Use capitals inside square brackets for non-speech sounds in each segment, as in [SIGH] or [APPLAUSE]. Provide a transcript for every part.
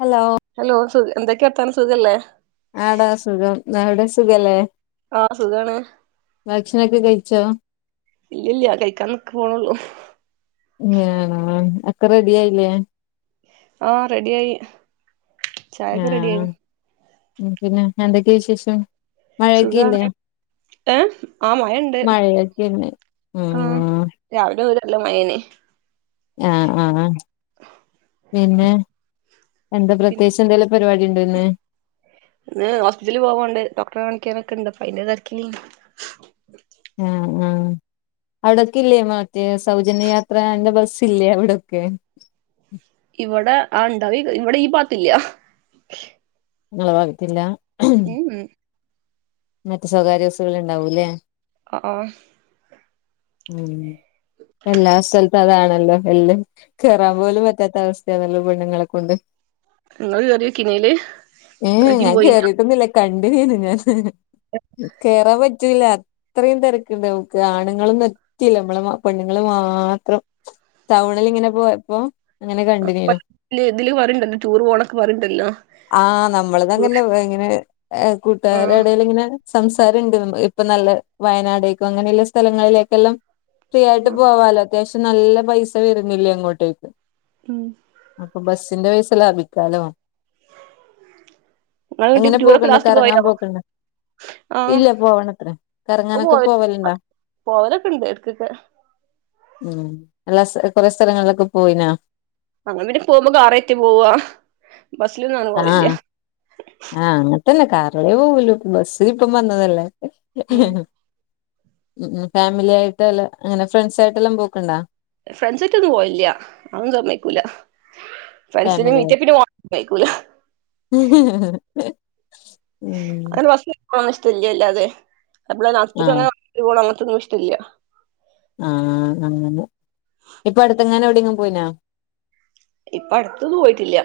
Hello hello സു എന്തൊക്കെ വർത്താണ് സുഖ അല്ലേ ആടാ സുഖം നവിടെ സുഖല്ലേ ആഹ് സുഖാണ് ഭക്ഷണൊക്കെ കഴിച്ചോ ഇല്ലില്ല കഴിക്കാൻ പോണൊള്ളു ഞ്ഞ ഒക്കെ റെഡി ആയില്ലേ ആഹ് റെഡി ആയി ചായൊക്കെ റെഡി ആയി ഉം പിന്നെ എന്തൊക്കെയ വിശേഷം സുഖാണ് മഴക്കല്ലേ ഏഹ് ആഹ് മഴണ്ട് മഴൊക്കന്ന ഉം രാവടെ രല്ലോ മയെനി ആഹ് ആഹ് പിന്നെ എന്താ പിന്നെ പ്രത്യേിച്ച് എന്തെേലും പരിപാടി ഉണ്ടോ ഇന്ന് ഇന്ന് ഹോസ്പിറ്റലിൽ പോവാാണ്ട് ഡോക്ടറെ കാണിക്കാനൊക്ക ഇണ്ട് അപ്പ അയ്ന്റെ രക്ക ആഹ് ആഹ് അവിടൊക്കെ ഇല്ലേ മറ്റേ സൗജന്യയാത്രന്റെ ബസ്സ ഇല്ലേ അവിടൊക്കെ ഇവിടെ ആ ഇണ്ടാവേ ഇവിടെ ഈ പാത്തില്ല [UNINTELLIGIBLE] ഉം ഉം മറ്റേ സ്വകാര്യ ബസ്സുകൾ ഉണ്ടാവൂല്ലേ ആഹ് ഉം എല്ലാ സ്ഥലത്തും അതാണല്ലോ എല്ലാം കേറാൻ പോലും പറ്റാത്ത അവസ്ഥയാണല്ലോ ബണ്ണങ്ങളെക്കെൊണ്ട് നിങ്ങള് കേറിയോ കിനേല്. [UNINTELLIGIBLE] കിില്ല കണ്ടീ ഞൻ കേറാൻ പറ്റി പറ്റല്ല അത്രയും തിരക്കുണ്ട് നമുക്ക്‌ ആണുങ്ങളും റ്റല്ല നമ്മളെ പെണ്ണുങ്ങള് മാത്രം ടൗണിൽിങ്ങനെ പോയപ്പോ അങ്ങനെ കണ്ടിനീനു എതില് പറയ്ണ്ടല്ലോ ടൂർ പോണൊക്കെ പറയ്ണ്ടല്ലോ ആഹ് നമ്മളതങ്ങനെ ഇങ്ങനെ ആഹ് കൂട്ടുകാരടൽ ഇങ്ങനെ സംസാരംണ്ട് ഇപ്പൊ നല്ല വയനാടേക്കും അങ്ങനെയുള്ള സ്ഥലങ്ങളിലേക്കെല്ലാം ഫ്രീ ആയിട്ട് പോവാലോ അത്യാവശ്യം നല്ല പൈസ വരുന്നില്ലേ അങ്ങോട്ടേക്ക് ഉം അപ്പൊ ബസിന്റെ പൈസ ലാഭിക്കാലോ ഇങ്ങള് എങ്ങട്ടേം അങ്ങനെ ടൂറൊക്കെ പോക്കണ്ട ലാസ്റ്റ് കറങ്ങാൻ പോയോ പോക്കണ്ട ആഹ് ഇല്ല പോവണത്ര കറങ്ങാനൊക്കെ പോവലണ്ടോ പോവലൊക്കണ്ട് എടക്കക്കേ ഉം എല്ലാ കൊറെ സ്ഥലങ്ങളിലൊക്കെ പോയിനാ അ അവര് പോകുമ്പോ കാറയ്റ്റ് പോവാ ബസ്സിലൊന്നും അനുഭവില്ല ആഹ് ആഹ് അങ്ങനത്തന്നെ കാറിലേ പോവലോ ബസ്സ് ഇപ്പം വന്നതല്ലേ ഉം ഉം ഫാമിലിായിയിട്ട്ല്ല അങ്ങനെ ഫ്രണ്ട്സ് ആയിട്ട്ല്ലാം പോക്കണ്ടാ ഫ്രണ്ട്സയിട്ടോന്നും പോയില്ല അതോന്നും സമ്മയ്ക്കൂല ഫ്രണ്ട്സിനെ ഫാമിലി ആയിട്ട് [UNINTELLIGIBLE] ഉം ഇഷ്ടല്ലല്ലാതെ [UNINTELLIGIBLE] ആഹ് അങ്ങനത്തെൊന്നും ഇഷ്ടല്ല ആഹ് അങ്ങനെ ഇപ്പടുത്തെങ്ങനെ എവിടെയെിലും പോയിനാ ഇപ്പ അടുത്തത് പോയിട്ടില്ല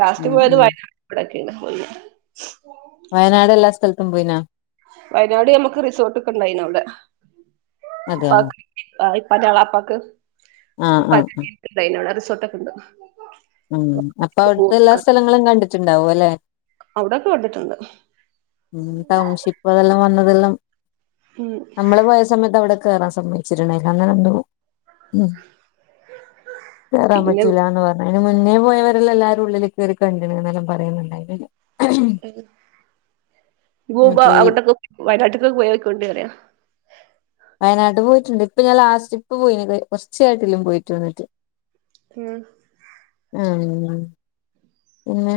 ലാസ്റ്റ് ഉം പോയത് ഉം വയനാടൊക്കെയാണ് വയനാട് എല്ലാ സ്ഥലത്തും പോയിനൊ വയനാട് നമ്മുക്ക് റിസോർട്ട് ഒക്കെ ഉണ്ടായിന്നു അവിടെ അതെയാ ഉപ്പാക്ക് ഇപ്പാൻ്റെ അളാപ്പക്ക് ആഹ് ആഹ് ആഹ് [UNINTELLIGIBLE] നല്ല സ്വത്ത്‌ ഒക്കെ ഉണ്ട് ഉം അപ്പൊ അവിടുത്തെ എല്ലാ സ്ഥലങ്ങളും കണ്ടിട്ടുണ്ടാവും അല്ലെ ഔടൊക്കെ കണ്ടിട്ടുണ്ട് ഉം ടൗൺഷിപ്പ് അതെല്ലാം വന്നതെല്ലാം ഉം നമ്മള് പോയ സമയത്ത് അവിടെ കേറാൻ സമ്മതി വിച്ചിട്ടുണ്ടായിരുന്നു ഇൻക്ക് വരാൻ പിന്നെ പറ്റൂല എന്ന് പറഞ്ഞു അയ്ന്നെ മുന്നേ പോയവരെല്ലാം എല്ലാരും ഉള്ളിലാ കേറി കണ്ട്ണ് എന്നെല്ലാം പറയുന്നുണ്ടായിരുന്നു പൊകുബോ അങ്ങട്ടൊക്കെ വയനാട്ട്ക്കൊക്കെ പോയൊക്കോണ്ടി പറയാ വയനാട്ട് പോയിട്ടുണ്ട് ഇപ്പൊ ഞാൻ ലാസ്റ്റ്ട്രിപ്പ് പോയിണത് കുറച്ചയായിട്ടൊള്ളു പോയിട്ട് വന്നിട്ട് ഉം ആഹ് പിന്നെ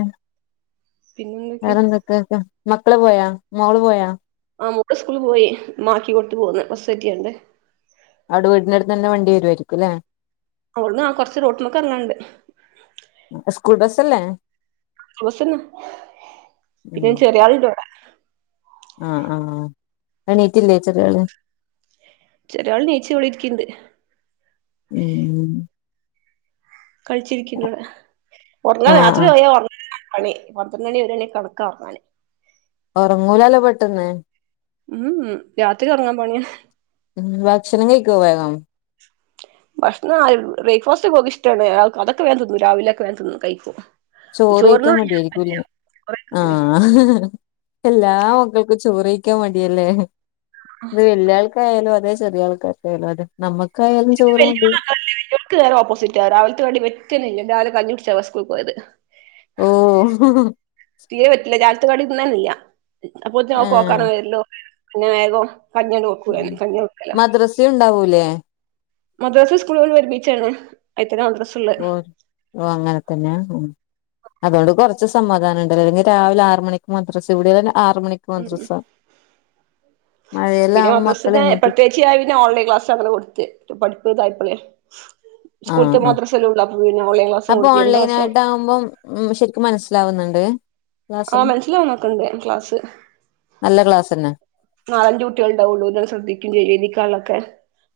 പിന്നെന്തൊക്കെയാ വേറെന്തൊക്കെയാ മക്കള് പോയോ മോള് പോയോ ആ മുബ് സ്കൂള് പോയി ണ്ടാക്കിക്കൊട്ത്ത് പോന്ന് ബസ്സേറ്റിക്കാണ്ട് അവടെ വീടിന്റടുത്ത് ന്നെന്നെ വണ്ടി വരുയാര്ക്കും ല്ലേ ഇവ്ട്ന്ന കൊർച്ച് റോട്ട്മ്മക്കെർങ്ങാണ്ട് സ്കൂൾ ബസ്സല്ലേ ക്കൂൾ ബസ്സെന്നെ പിന്നെ ചെറിയാള്ണ്ട് വടെ ആ ആ എണീറ്റില്ലേ ചെറിയാള് ചെറിയാള് നീച്ച് വടെ ഇരിക്ക്ണ്ട് ഉം ഉം കളിച്ചിരിക്ക്ണ്ട് വടെ ഒർങ്ങാ ആഹ് രാത്രി ആഹ് വെരെ [UNINTELLIGIBLE] കളി പന്ത്രണ്ടണി വെരെ കണക്കാ ഒറങ്ങാന് ഒറങ്ങൂലല്ലോ പെട്ടെന്ന് ഉം ഉം രാത്രി ഒർങ്ങാ പണിയാ ഉം ഭക്ഷണം കഴിക്കോ വേഗം ഭക്ഷണം ആ ബ്രേക്ക്ഫാസ്‌റ്റൊക്കെ ഓക്ക് ഇഷ്ട്ടാണ് അതൊക്കെ വേഗം തിന്നും രാവിലൊക്കെ വേം തിന്നും കഴിക്കും ചോറ്കഴിക്കാൻ ചോറിനോട് മടിയായിരിക്കുംല്ലേ ആ എല്ലാ മക്കക്കും ചോറ്കഴിക്കാൻ മടിയല്ലേ ൻ്റെ വെല്ല്യാൾക്ക് ൽതായാലും അതെ ചെറിയാൾക്കാര്ക്കായാലും അതെ നമ്മക്കായാലും ഇൻ്റെ ചോറ് വല്ല്യൊള് മടിയാ അങ്ങനല്ല വല്ല്യൊൾക്ക് നേരോപ്പോസിറ്റാ രാവിൽത്തെ കടി പറ്റെന്നല്ല രാവിലെ കഞ്ഞികുടിച്ചാ സ്കൂള് പോയത് ഓ തീരെ പറ്റ്ല രാവിൽത്തെ കടി ന്നല്ല അപ്പൊത്തിനോക്ക് ആഹ് ഓക്കാനം വെരലും പിന്നെ വേഗം കഞ്ഞിയാണ്ട് കൊടുക്കും ഞാന് കഞ്ഞികൊടുക്കലാ [UNINTELLIGIBLE] ണ്ടാവൂലെ മദ്രസ്സും സ്കൂളോള് ഒരുമിച്ചാണ് അയ്ത്തെന്നെ മദ്രസ്സും ഓ ഓ അങ്ങനെത്തെന്നെയാ അതോണ്ട് കൊർച്ച് സമാധാനണ്ട് അല്ലെങ്കില് രാവിലെ ആറ് മണിക്ക് മദ്രസ്സ വിടലും ആറ് മണി ക്ക് ഉം മദ്രസ്സ പിന്നെ മഴയെല്ലാവുമ്പോ മക്കളെ മദ്രസിന് എണീപ്പി [UNINTELLIGIBLE] ഓൺലൈൻ ക്ലാസങ്ങനെ കൊട്ത്ത് പഠിപ്പ് തായപ്പളെ ആഹ് സ്കൂള്ത്തും ആഹ് മദ്രസ്സെല്ലും ണ്ട് അപ്പം ഓൺലൈൻ ക്ലാസ്സോ അപ്പൊ [UNINTELLIGIBLE] ക്ലാസ്സോ [UNINTELLIGIBLE] ഉം ശെരിക്കും മനസ്സിലാവുന്നുണ്ട് ആ ക്ലാസ് മനസ്സിലാവ്ന്നൊക്കെണ്ട് ക്ലാസ്സ് നല്ല ക്ലാസ് തന്നെ നാലഞ്ച് കുട്ട്യാള്ണ്ടാവുള്ളൂ ലെ ശ്രദ്ധിക്കും ചെയ്യും എഴുതിക്കാള്ളൊക്കെ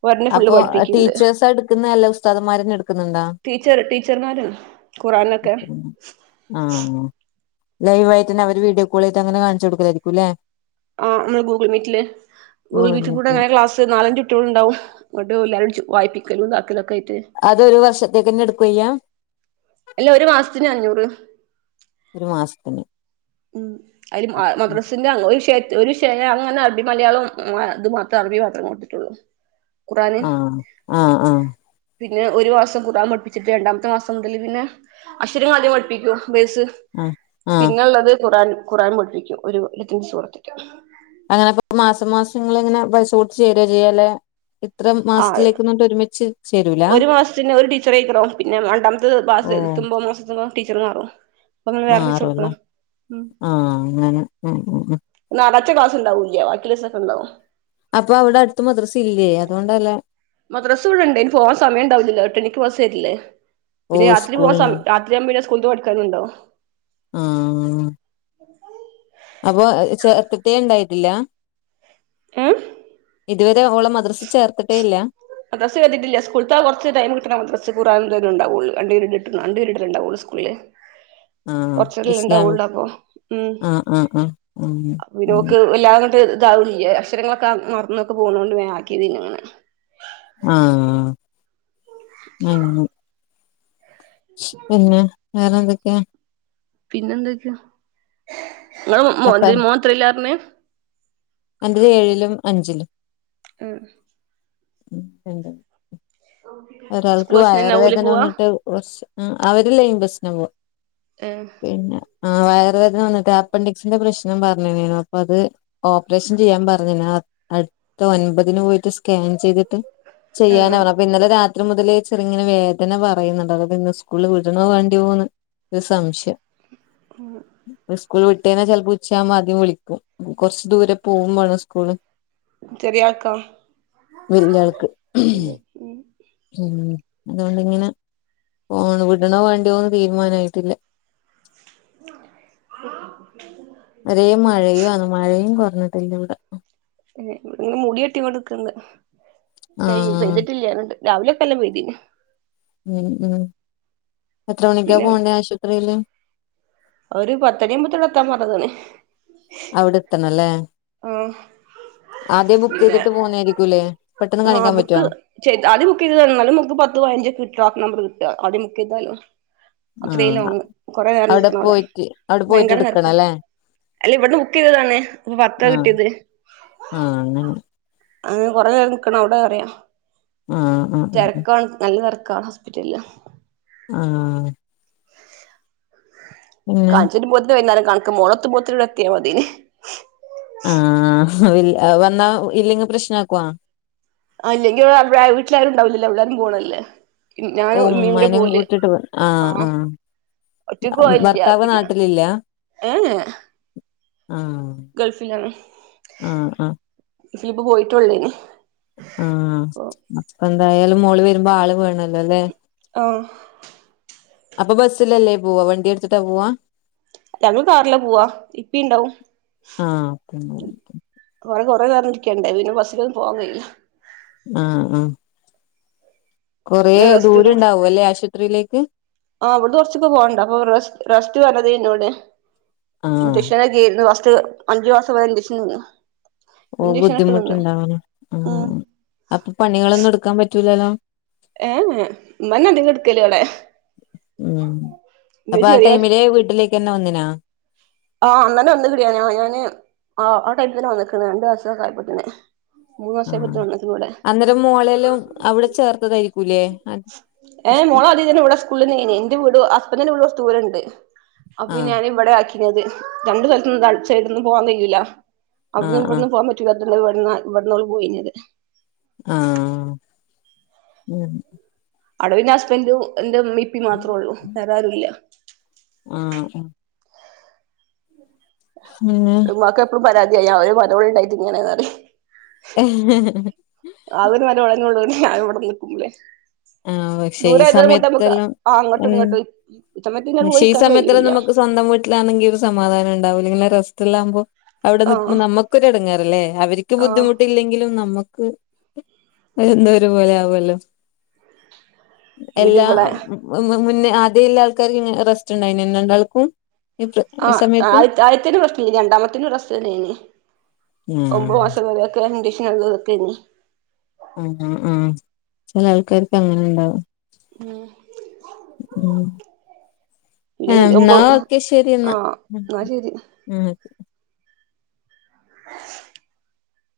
ഓരെന്നെ ഫുള്ള് അപ്പൊ പഠിപ്പിക്ക്ണ്ട് ടീച്ചേഴ്സാ എടുക്കുന്ന അല്ല ഉസ്താദന്മാരന്നെ എടുക്കുന്നുണ്ടാ ടീച്ചർ ടീച്ചർമ്മാരാണ് ഖുർആനൊക്കെ ആ ലൈവായിട്ടെന്നെ അവര് വീഡിയോ കോൾ ചെയ്ത്ട്ടങ്ങനെ കാണിച്ചു കൊടുക്കലായിരിക്കുംല്ലേ ആ അന്ന് ഗൂഗിൾ മീറ്റില് ഗൂഗിൾ മീറ്റിൽ കൂടങ്ങനെക്ലാസ് നാലഞ്ച് ട്ട്യോള്ണ്ടാവും ന്ന്ട്ട് എല്ലാരും ചോ വായ്പിക്കലും താക്കലൊക്കായിട്ട് അതൊരു വർഷത്തേക്ക്ന്നെട്ക്കെയ്യ അല്ല ഒരു മാസത്തിന് അഞ്ഞൂറ് ഒരു മാസത്തിന് ഉം അയ്ല് മദ്രസിന്റെ ഒരു ഷയാ ഒരുഷാ അങ്ങനെ അറബി മലയാളം ഇത് മാത്രേ അറബി മാത്രം കൊടുത്ത്ട്ടൊള്ളു [INAUDIBLE] [INAUDIBLE] കുറാന് ആഹ് ആഹ് ആഹ് പിന്നെ ഒരു മാസം ഖുറാൻ പഠിപ്പിച്ചിട്ട് രണ്ടാമത്തെ മാസം മുതൽ പിന്നെ അക്ഷരാദ്യം പഠിപ്പിക്കും ബേസ് ആഹ് ആഹ് പിന്നെള്ളത് ഖുറാൻ ഖുറാൻ പഠിപ്പിക്കും ഒരു [UNINTELLIGIBLE] അങ്ങനെപ്പ മാസം മാസങ്ങള്ങ്ങനെ പൈസ കൊടുത്ത് ചേരാ ചെയ്യാലെ ഇത്ര ആഹ് മാസത്തിലേക്ക് ന്നറ്ഞ്ട്ട് ഒരുമിച്ച് ചേരൂല ഒരു മാസത്തിന് ഒരു ടീച്ചറേക്കല്ലോ പിന്നെ രണ്ടാമത്തെ ഓ മാസം എത്തുമ്പോ [UNINTELLIGIBLE] ടീച്ചർ മാറും അപ്പൊ നമ്മള് വേറെ ടീച്ചർ മാറുല്ലേ എടുക്കണം ഉം ആഹ് അങ്ങനെ ഉം ഉം ഉം ഞാറാഴ്ച്ച ക്ലാസ്ണ്ടാവൂല്ല്യാ. ബാക്കിള്ളീസൊക്കെ ഇണ്ടാവും അപ്പൊ അവടെ അട്ത്ത് മദ്രസ്സില്ലേ? അതോണ്ടല്ലാ മദ്രാസ്സ് ഇവിടെണ്ട് അയ്നി പോവാൻ സമയണ്ടാവുല്ലല്ലോ എട്ടണിക്ക് ബസ്സെര്ല്ല്യേ ഓ പിന്നെ രാത്രി പോവാൻ സ്കൂളിന് സം രാ ത്രിയാവുമ്പം പിന്നെ സ്കൂള്ത്തെ പഠിക്കാന്ണ്ടാവും ആഹ് അപ്പൊ ഏഹ് ഈ ചേർത്തിട്ടേ ഇണ്ടായിട്ടില്ലാ ഉം ഇതുവരെ ഓളെ മദ്രസ്സ് ചേർത്തിട്ടേ ഇല്ല മദ്രസ്സ് ചേർത്തിട്ടില്ല സ്കൂള്ത്താ കൊറച്ച് ടൈമ് കിട്ട്ണ് മദ്രസ്സ് ഖുർആനും ഇതന്നെ ഇണ്ടാവൊള്ളൂ. രണ്ട് പിരീഡ് ഇട്ത്ത്ന്നൊ രണ്ട് പിരീഡില്ലെ ഇണ്ടാവോള്ളൂ സ്കൂള്ല് [INAUDIBLE] കൊറ്ച്ചെല്ലേ ഇസ്ലാമിക് ഇണ്ടാവോള്ളൂ അപ്പൊ ഉം ആഹ് ആഹ് ആഹ് ആഹ് അപ്പോ പിന്നെ ഓള്ക്ക് ഉം വെ ല്ലാന്ന്ട്ട് ഇതാവ്ണല്ലേ. അക്ഷരങ്ങളൊക്കാ മറ്ന്നൊക്കെ പോണോണ്ട് വേം ആക്കിയത്തേനു അങ്ങനെ ആഹ് ഉം പിന്നെ വേറെ എന്തൊക്കെയാ? പിന്നെ എന്തൊക്കെയാ? ഇങ്ങളെ മോ അപ്പ മോന്റെ മോൻ എത്രല്ലാർഞ്ഞേ അന്റത് ഏഴിലും അഞ്ചിലും ആഹ് ഉം ഇണ്ട് സ്കൂൾ ഒരാൾക്ക് ബസ്സിനന്നെ വയറ് ആവൂലേ വേദന പോവാ വന്ന്ട്ട് കൊറ്ച്ച് ഉം അവര് ലൈൻ ബസ്സിനാ പോവാ ഏഹ് പിന്നെ ആഹ് വയറുവേദന വന്ന്ട്ട് അപ്പൻഡിക്സിന്റെ പ്രശ്നം പറ്ഞ്ഞത്തേനു അപ്പൊ അത് ഓപ്പറേഷൻ ചെയ്യാൻ പറഞ്ഞ്നാ അട്ത്ത ഒൻപതിന് പോയിട്ട് സ്കാൻ ചെയ്തിട്ട് ആഹ് ചെയ്യാനാ ആഹ് പറ്ഞ്ഞേ അപ്പെ ഇന്നലെ രാ ത്രി മുതലേ ചെറ്ങ്ങനെ വേദന പറയ്ന്ന്ണ്ട് അത് പിന്നെ സ്കൂള്ല് വിടണോ വേണ്ടിയോന്ന് ഒര് സംശയം ഉം ഇപ്പ സ്കൂള് വിട്ടയ്ഞ്ഞാ ചെലപ്പോ ഉച്ചയാവുമ്പം ആര്ക്കേ വിളിക്കും. കൊറച്ച് ദൂരെ പോവുമാണം സ്കൂള് ചെറിയാക്കോ? വല്യ ആൾക്ക് വെല്ല്യേ ഉം ഉം അതോണ്ട്ങ്ങനെ പോണ് വിടണോ വേണ്ടിയോന്ന് തീരുമാനായിട്ടില്ല [UNINTELLIGIBLE] ഒരേ മഴയും ആന്ന് മഴയും കൊറഞ്ഞിട്ടില്ലാ ഇവടെ [UNINTELLIGIBLE] മൂടികെട്ടിങ്ങോണ്ട് നിക്ക്ണ്ട് പെയ് ആഹ് പെയ്തിട്ടില്ലാങ്ങണ്ട് രാവിലെ ഒക്കെല്ലാം [UNINTELLIGIBLE] ഉം ഉം എത്ര മണിക്കാ പിന്നെ പോവണ്ടേ ആശുവത്രീയില് ഒരു പത്തണിയാവുമ്പത്തിന് അവടെ എത്താൻ പറഞ്ഞതാണ് അവടെ എത്തണല്ലേ ആഹ് ആദ്യം പിന്നെ ബുക്കെയ്ത്ട്ട് പോവുന്നേര്ക്കൂല്ലേ പെട്ടെന്ന് കാണിക്കാൻ പറ്റോ ചെ ആദ്യം ബുക്കെയ്ത് വന്നാലും നമുക്ക് പത്ത് പതിനഞ്ച്ക്കെ കിട്ടാ നമ്പർ കിട്ടാ ആദ്യം ബുക്കെയ്താലും അത്രിം ആഹ് ലോങ് കൊറേ നേരം അവിടെ നിക്കണവടെ പോയിട്ട് അവിടെ പോയിട്ട് ഭയങ്കര തെരക്കാ എടുക്കണല്ലേ അല്ലെ ഇവട്ന്ന് ബുക്കെയ്തതാണ്. ഇഞ്ഞ് പ ത്താ ആഹ് കിട്ടിയെത് ആഹ് അങ്ങനെ അങ്ങനെ കൊറേ നേരം നിക്കണം അവടെറിയാ ആഹ് ആഹ് ആഹ് തെരക്കാണ് നല്ല തെരക്കാ ഹോസ്പിറ്റല്ല് ആഹ് പിന്നെ കാൺചേരും പോത്തിന് വൈന്നാരം കണക്ക് മോളത്ത് പോത്തിന് വടേ എത്തിയാ മതീന്. ആഹ് വിൽ അഹ്‌ വന്നാ ഇല്ലെങ്കി പ്രശ്നാക്കോ ആഹ് ഇല്ലെങ്കി ഇവടെ ഇവടാരും വീട്ട്ലാരും ഇണ്ടാവില്ലല്ലോ എല്ലാരും പോണല്ലേ ഞാനും ഓഹ് ഉമ്മയും കൂടെ ഉമ്മാനേം പോവല് കൂട്ടിട്ട് വെ ആഹ് ആഹ് ഒറ്റക്ക് ആഹ് പോവലില്ല ഭർത്താവ് പിന്നെ നാട്ട്ലില്ലാ ഏ ഏ ആഹ് ഗൾഫിലാണ് ആഹ് ആഹ് പക്ഷേ ഇപ്പം പോയിട്ടോള്ളേനി ആഹ് അപ്പൊ എന്തായാലും മോള് വരുമ്പോ ആള് വേണല്ലോല്ലേ ആഹ് അപ്പൊ ബസ്സിലല്ലേ പോവാ വണ്ടി എടുത്തിട്ടാ പോവാ ഞങ്ങള് കാറിലാ പോവാ ഇപ്പാ ഇണ്ടാവും ആഹ് വടെ കൊറേ നേരം ഇരിക്കണ്ടേ പിന്നെ ബസിലൊന്നും പോകാൻ വയ്യ ആഹ് ആഹ് കൊറേ പിന്നെ റെസ്റ്റ് ദൂരം ഉണ്ടാവും ല്ലെ ആശുപത്രിയിലേക്ക് ആഹ് അവിടെ കുറച്ചൊക്കെ പോവണ്ട അപ്പൊ റസ്റ്റ് പറഞ്ഞതേ ന്നോട് ആഹ് ഇഞ്ചക്ഷൻ വീര്ന്ന് ഫസ്റ്റ് അഞ്ച് മാസം വരേ ഇൻജെക്ഷന് ന്ന്. ഓ ബുദ്ധിമുട്ട്ണ്ടാവാല്ലോ ഉം അപ്പൊ പണികളൊന്നും എടുക്കാൻ പറ്റൂലല്ലോ ഏ ഹ് ഇമ്മന്നെ അധികം എട്ക്കലിവിടെ ഉം ചെറിയ ക്കന്നെ ഒന്നിനാ ആഹ് അന്നന്നേ വന്ന് കിടിയ ആ ഞാന് ആ ആ ടൈമ് തന്നെ വന്ന്ക്ക്ണ് രണ്ടൂസക്കേ ആയപ്പത്തിന്. ആഹ് അന്നേരം മോളല്ലും അവിടെ ചേർത്തതായിരിക്കൂല്ലേ ഏഹ് മോളദ്യം തന്നെ ഇവിടെ സ്കൂളിലഞ്ഞയ്നി ഇന്റെ വീട് ഹസ്ബന്ഡറിന്റെ വീട് കുറച്ച്ദൂരം ഉണ്ട് അപ്പൊ ആഹ് ഞാനൻ -ഇവിടെ ആക്കിത് രണ്ടു സ്ഥലത്തും അിച്ചട്ടൊന്നും [UNINTELLIGIBLE] പോവാാൻ കഴിയൂല ആഹ് അവിടുന്ന് ആഹ് ഇവിടന്ന് പോകാൻ പറ്റില്ലാത്തുണ്ട് [UNINTELLIGIBLE] ഇവിട ഇവിടന്നോള് പോയിത് ആഹ് അവിടെ പിന്നെ ഹസ്ബന്റും ഇന്റെ ഉമ്മയിപ്പി മാത്രേള്ളു വേറെ ആരുംല്ല ആഹ് പിന്നെ ട്ട് ഇമ്മാക്ക് എപ്പോളും പരാതിയായി ഞ അവര് മലപടി [UNINTELLIGIBLE] ഉണ്ടായിത് ഇങ്ങനെന്ന് ആന് വരെ വളങ്ങുള്ളവന് [UNINTELLIGIBLE] ഞാൻ ഇവിടെ നിൽക്കുമ്പോളേ ആഹ് പക്ഷെ ഈ സമയത്തെല്ലാം ആ അങ്ങോട്ടും ഉം ഇങ്ങോട്ടും ഇച്ചമ്മക്ക് ഇങ്ങനെ പോയി ഷെ ഈ നിക്കാൻ സമയത്തെല്ലാം കഴിയൂല്ല നമുക്ക് സ്വന്തം വീ വീട്ടിലാണെങ്കിൽ ഒരു സമാധാനംണ്ടാവും അല്ലെങ്കിൽ റസ്റ്റിലാകുമ്പോ അവിടെ ആഹ് നിക്കുമ്പോ നമുക്കൊരു എടങ്ങേറല്ലേ അവരിക്ക് ക്ക് ആഹ് ബുദ്ധിമുട്ടില്ലെങ്കിലും നമുക്ക് എന്തോ ഒരു പോലെ ആവുല്ലോ പിന്നെ എല്ലാ ഇവിടെ മുന്നേ ആദ്യല്ല ആൾക്കാര് ഇ റസ്റ്റ് ഇണ്ടായിനെ രണ്ടാൾക്കും. ഈ പ്ര- ഈ ആഹ് സമയത്ത് ആഹ് ആദ്യത്തേന് റസ്റ്റില്ലേനി രണ്ടാമത്തേന് റസ്റ്റ് തന്നെയനി ആഹ് ഒമ്പത് മാസം വരെ കണ്ടീഷനൊള്ളോർക്കന്നെ ആഹ് ആഹ് ചില ആൾക്കാർക്ക് അങ്ങനെ ഇണ്ടാവും ഉം ഉം എഹ് പിന്നെ ന്നാ ഒമ്പത് ഒക്കെ ശരിയെന്നാ ആഹ് എന്നാ ശരി